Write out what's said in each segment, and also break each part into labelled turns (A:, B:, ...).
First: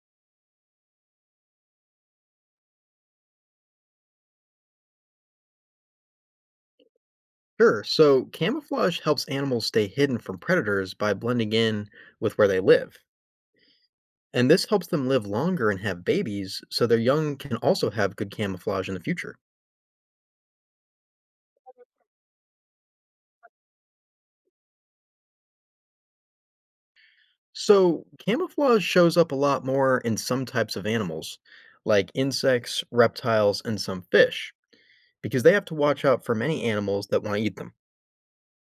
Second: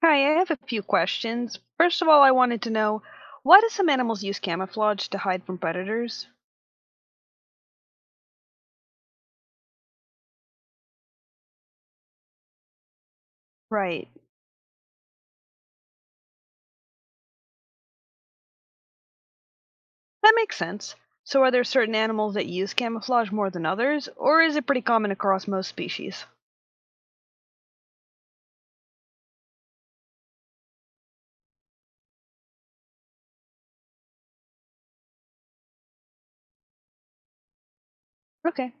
A: Hi, I have a few questions. First of all, I wanted to know why do some animals use camouflage to hide from predators?
B: Sure. So camouflage helps animals stay hidden from predators by blending in with where they live.
A: Right,
B: And this helps them live longer and have babies, so their young can also have good camouflage in the future.
A: that makes sense. So, are there certain animals that use camouflage more than others, or is it pretty common across most species?
B: So camouflage shows up a lot more in some types of animals, like insects, reptiles, and some fish, because they have to watch out for many animals that want to eat them.
A: Okay,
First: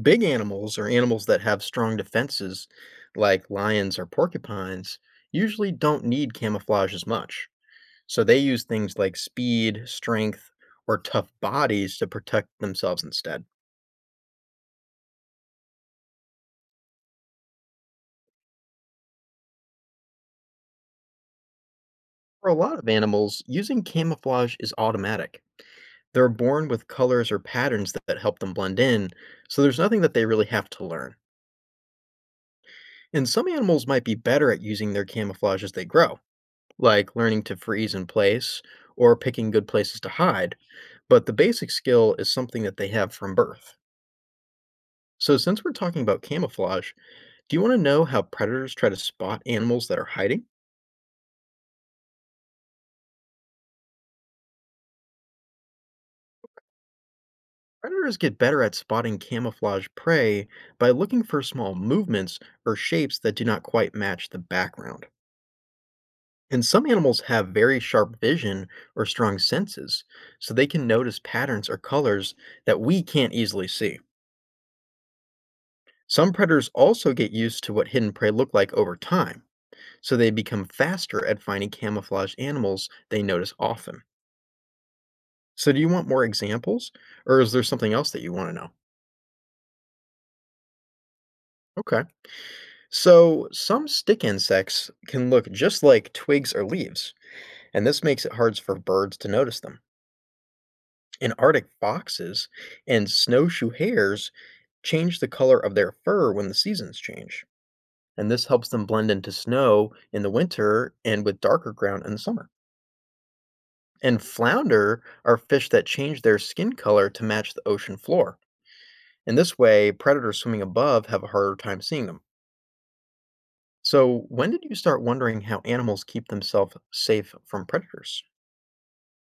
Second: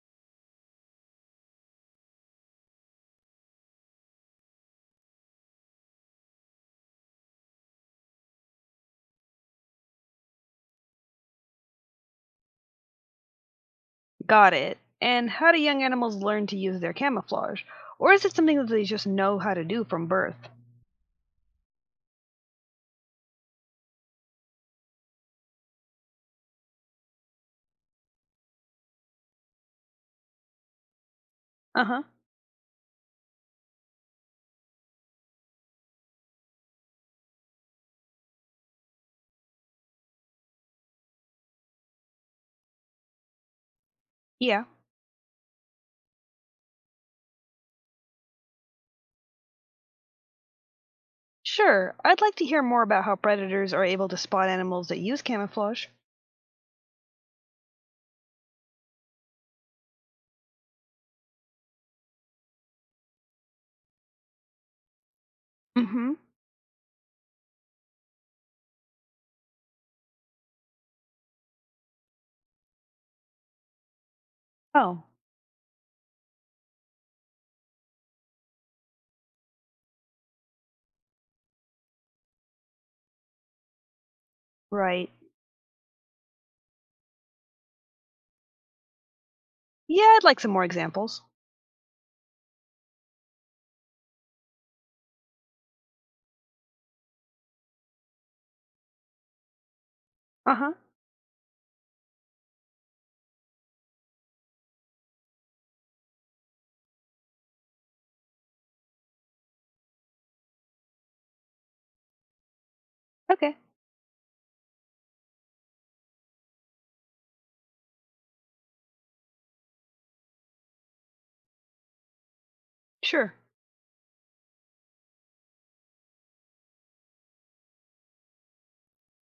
B: Big animals or animals that have strong defenses, like lions or porcupines, usually don't need camouflage as much. So they use things like speed, strength, or tough bodies to protect themselves instead.
A: got it. And how do young animals learn to use their camouflage? Or is it something that they just know how to do from birth?
B: For a lot of animals, using camouflage is automatic. They're born with colors or patterns that help them blend in, so there's nothing that they really have to learn.
A: Uh huh,
B: And some animals might be better at using their camouflage as they grow, like learning to freeze in place or picking good places to hide, but the basic skill is something that they have from birth.
A: yeah.
B: So, since we're talking about camouflage, do you want to know how predators try to spot animals that are hiding?
A: Sure, I'd like to hear more about how predators are able to spot animals that use camouflage.
B: Predators get better at spotting camouflage prey by looking for small movements or shapes that do not quite match the background.
A: Mm hmm.
B: And some animals have very sharp vision or strong senses, so they can notice patterns or colors that we can't easily see.
A: Oh,
B: Some predators also get used to what hidden prey look like over time, so they become faster at finding camouflage animals they notice often.
A: right.
B: So, do you want more examples, or is there something else that you want to know?
A: Yeah, I'd like some more examples.
B: Okay. So, some stick insects can look just like twigs or leaves, and this makes it hard for birds to notice them.
A: Uh huh.
B: And Arctic foxes and snowshoe hares change the color of their fur when the seasons change. And this helps them blend into snow in the winter and with darker ground in the summer.
A: Okay.
B: And flounder are fish that change their skin color to match the ocean floor. In this way, predators swimming above have a harder time seeing them.
A: Sure.
B: So, when did you start wondering how animals keep themselves safe from predators?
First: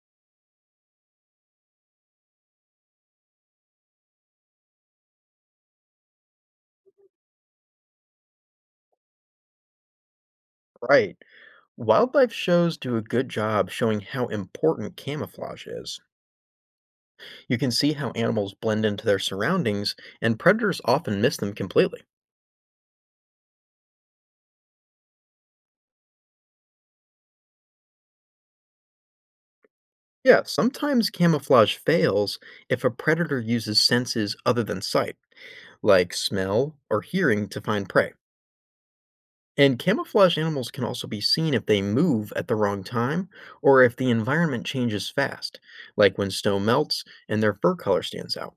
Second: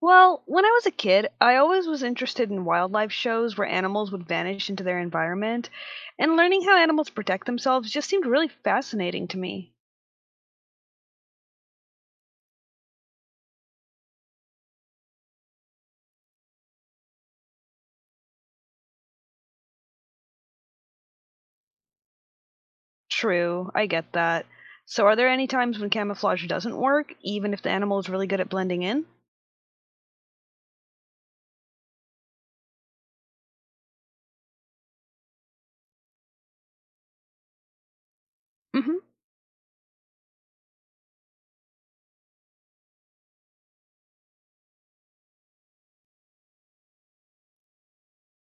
A: Well, when I was a kid, I always was interested in wildlife shows where animals would vanish into their environment, and learning how animals protect themselves just seemed really fascinating to me.
B: Right. Wildlife shows do a good job showing how important camouflage is. You can see how animals blend into their surroundings, and predators often miss them completely.
A: True, I get that. So, are there any times when camouflage doesn't work, even if the animal is really good at blending in?
B: Yeah, sometimes camouflage fails if a predator uses senses other than sight, like smell or hearing, to find prey.
A: Mm hmm.
B: And camouflage animals can also be seen if they move at the wrong time or if the environment changes fast, like when snow melts and their fur color stands out.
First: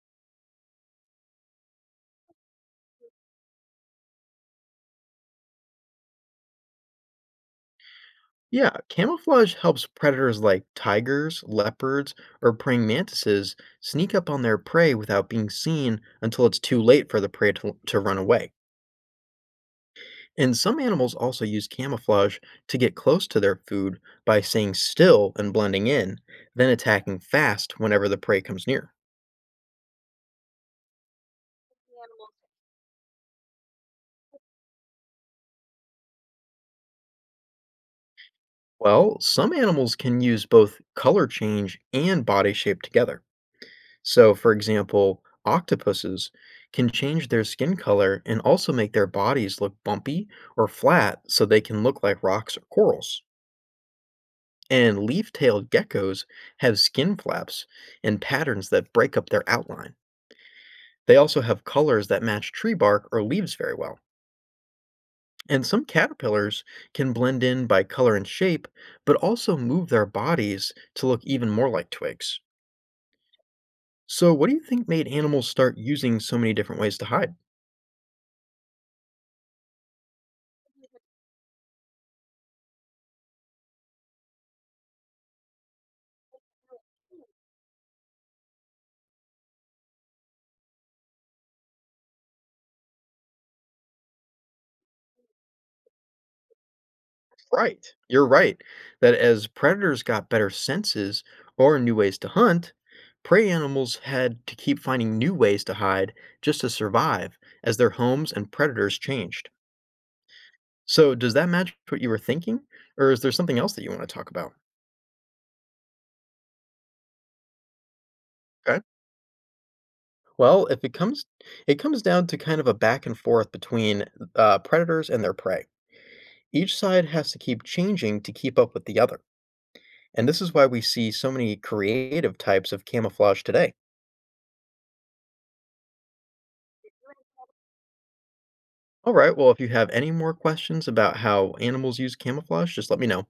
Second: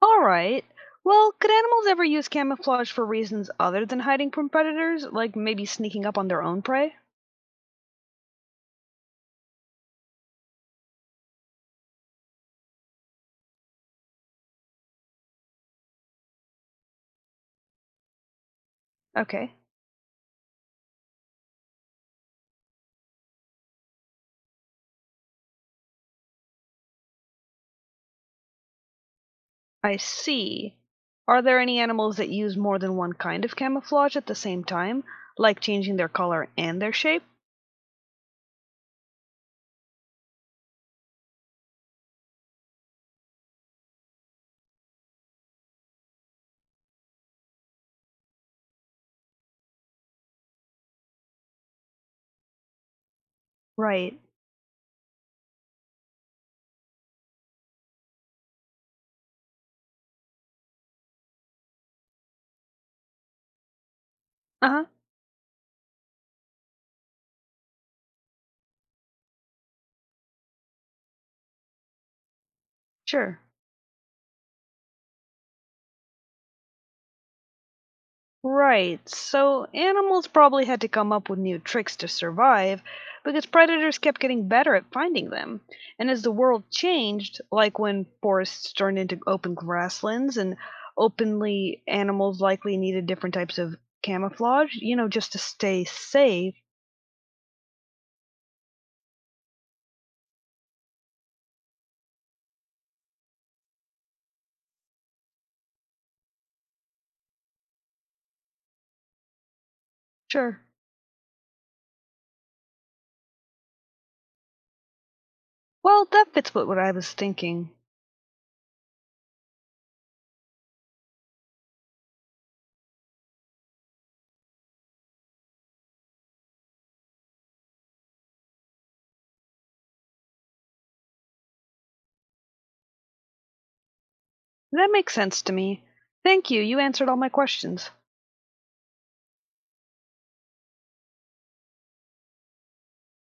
A: All right. Well, could animals ever use camouflage for reasons other than hiding from predators, like maybe sneaking up on their own prey?
B: Yeah, camouflage helps predators like tigers, leopards, or praying mantises sneak up on their prey without being seen until it's too late for the prey to run away.
A: Okay.
B: And some animals also use camouflage to get close to their food by staying still and blending in, then attacking fast whenever the prey comes near.
A: I see. Are there any animals that use more than one kind of camouflage at the same time, like changing their color and their shape?
B: Well, some animals can use both color change and body shape together. So, for example, octopuses can change their skin color and also make their bodies look bumpy or flat so they can look like rocks or corals.
A: Right.
B: And leaf tailed geckos have skin flaps and patterns that break up their outline. They also have colors that match tree bark or leaves very well.
A: Uh huh.
B: And some caterpillars can blend in by color and shape, but also move their bodies to look even more like twigs.
A: Sure.
B: So, what do you think made animals start using so many different ways to hide?
A: Right. So animals probably had to come up with new tricks to survive because predators kept getting better at finding them. And as the world changed, like when forests turned into open grasslands and openly animals likely needed different types of camouflage, just to stay safe.
B: Right. You're right that as predators got better senses or new ways to hunt, prey animals had to keep finding new ways to hide just to survive as their homes and predators changed.
A: Sure.
B: So, does that match what you were thinking or is there something else that you want to talk about?
A: Well, that fits with what I was thinking.
B: Okay. Well, if it comes it comes down to kind of a back and forth between predators and their prey. Each side has to keep changing to keep up with the other. And this is why we see so many creative types of camouflage today.
A: That makes sense to me. Thank you. You answered all my questions.
B: All right, well, if you have any more questions about how animals use camouflage, just let me know.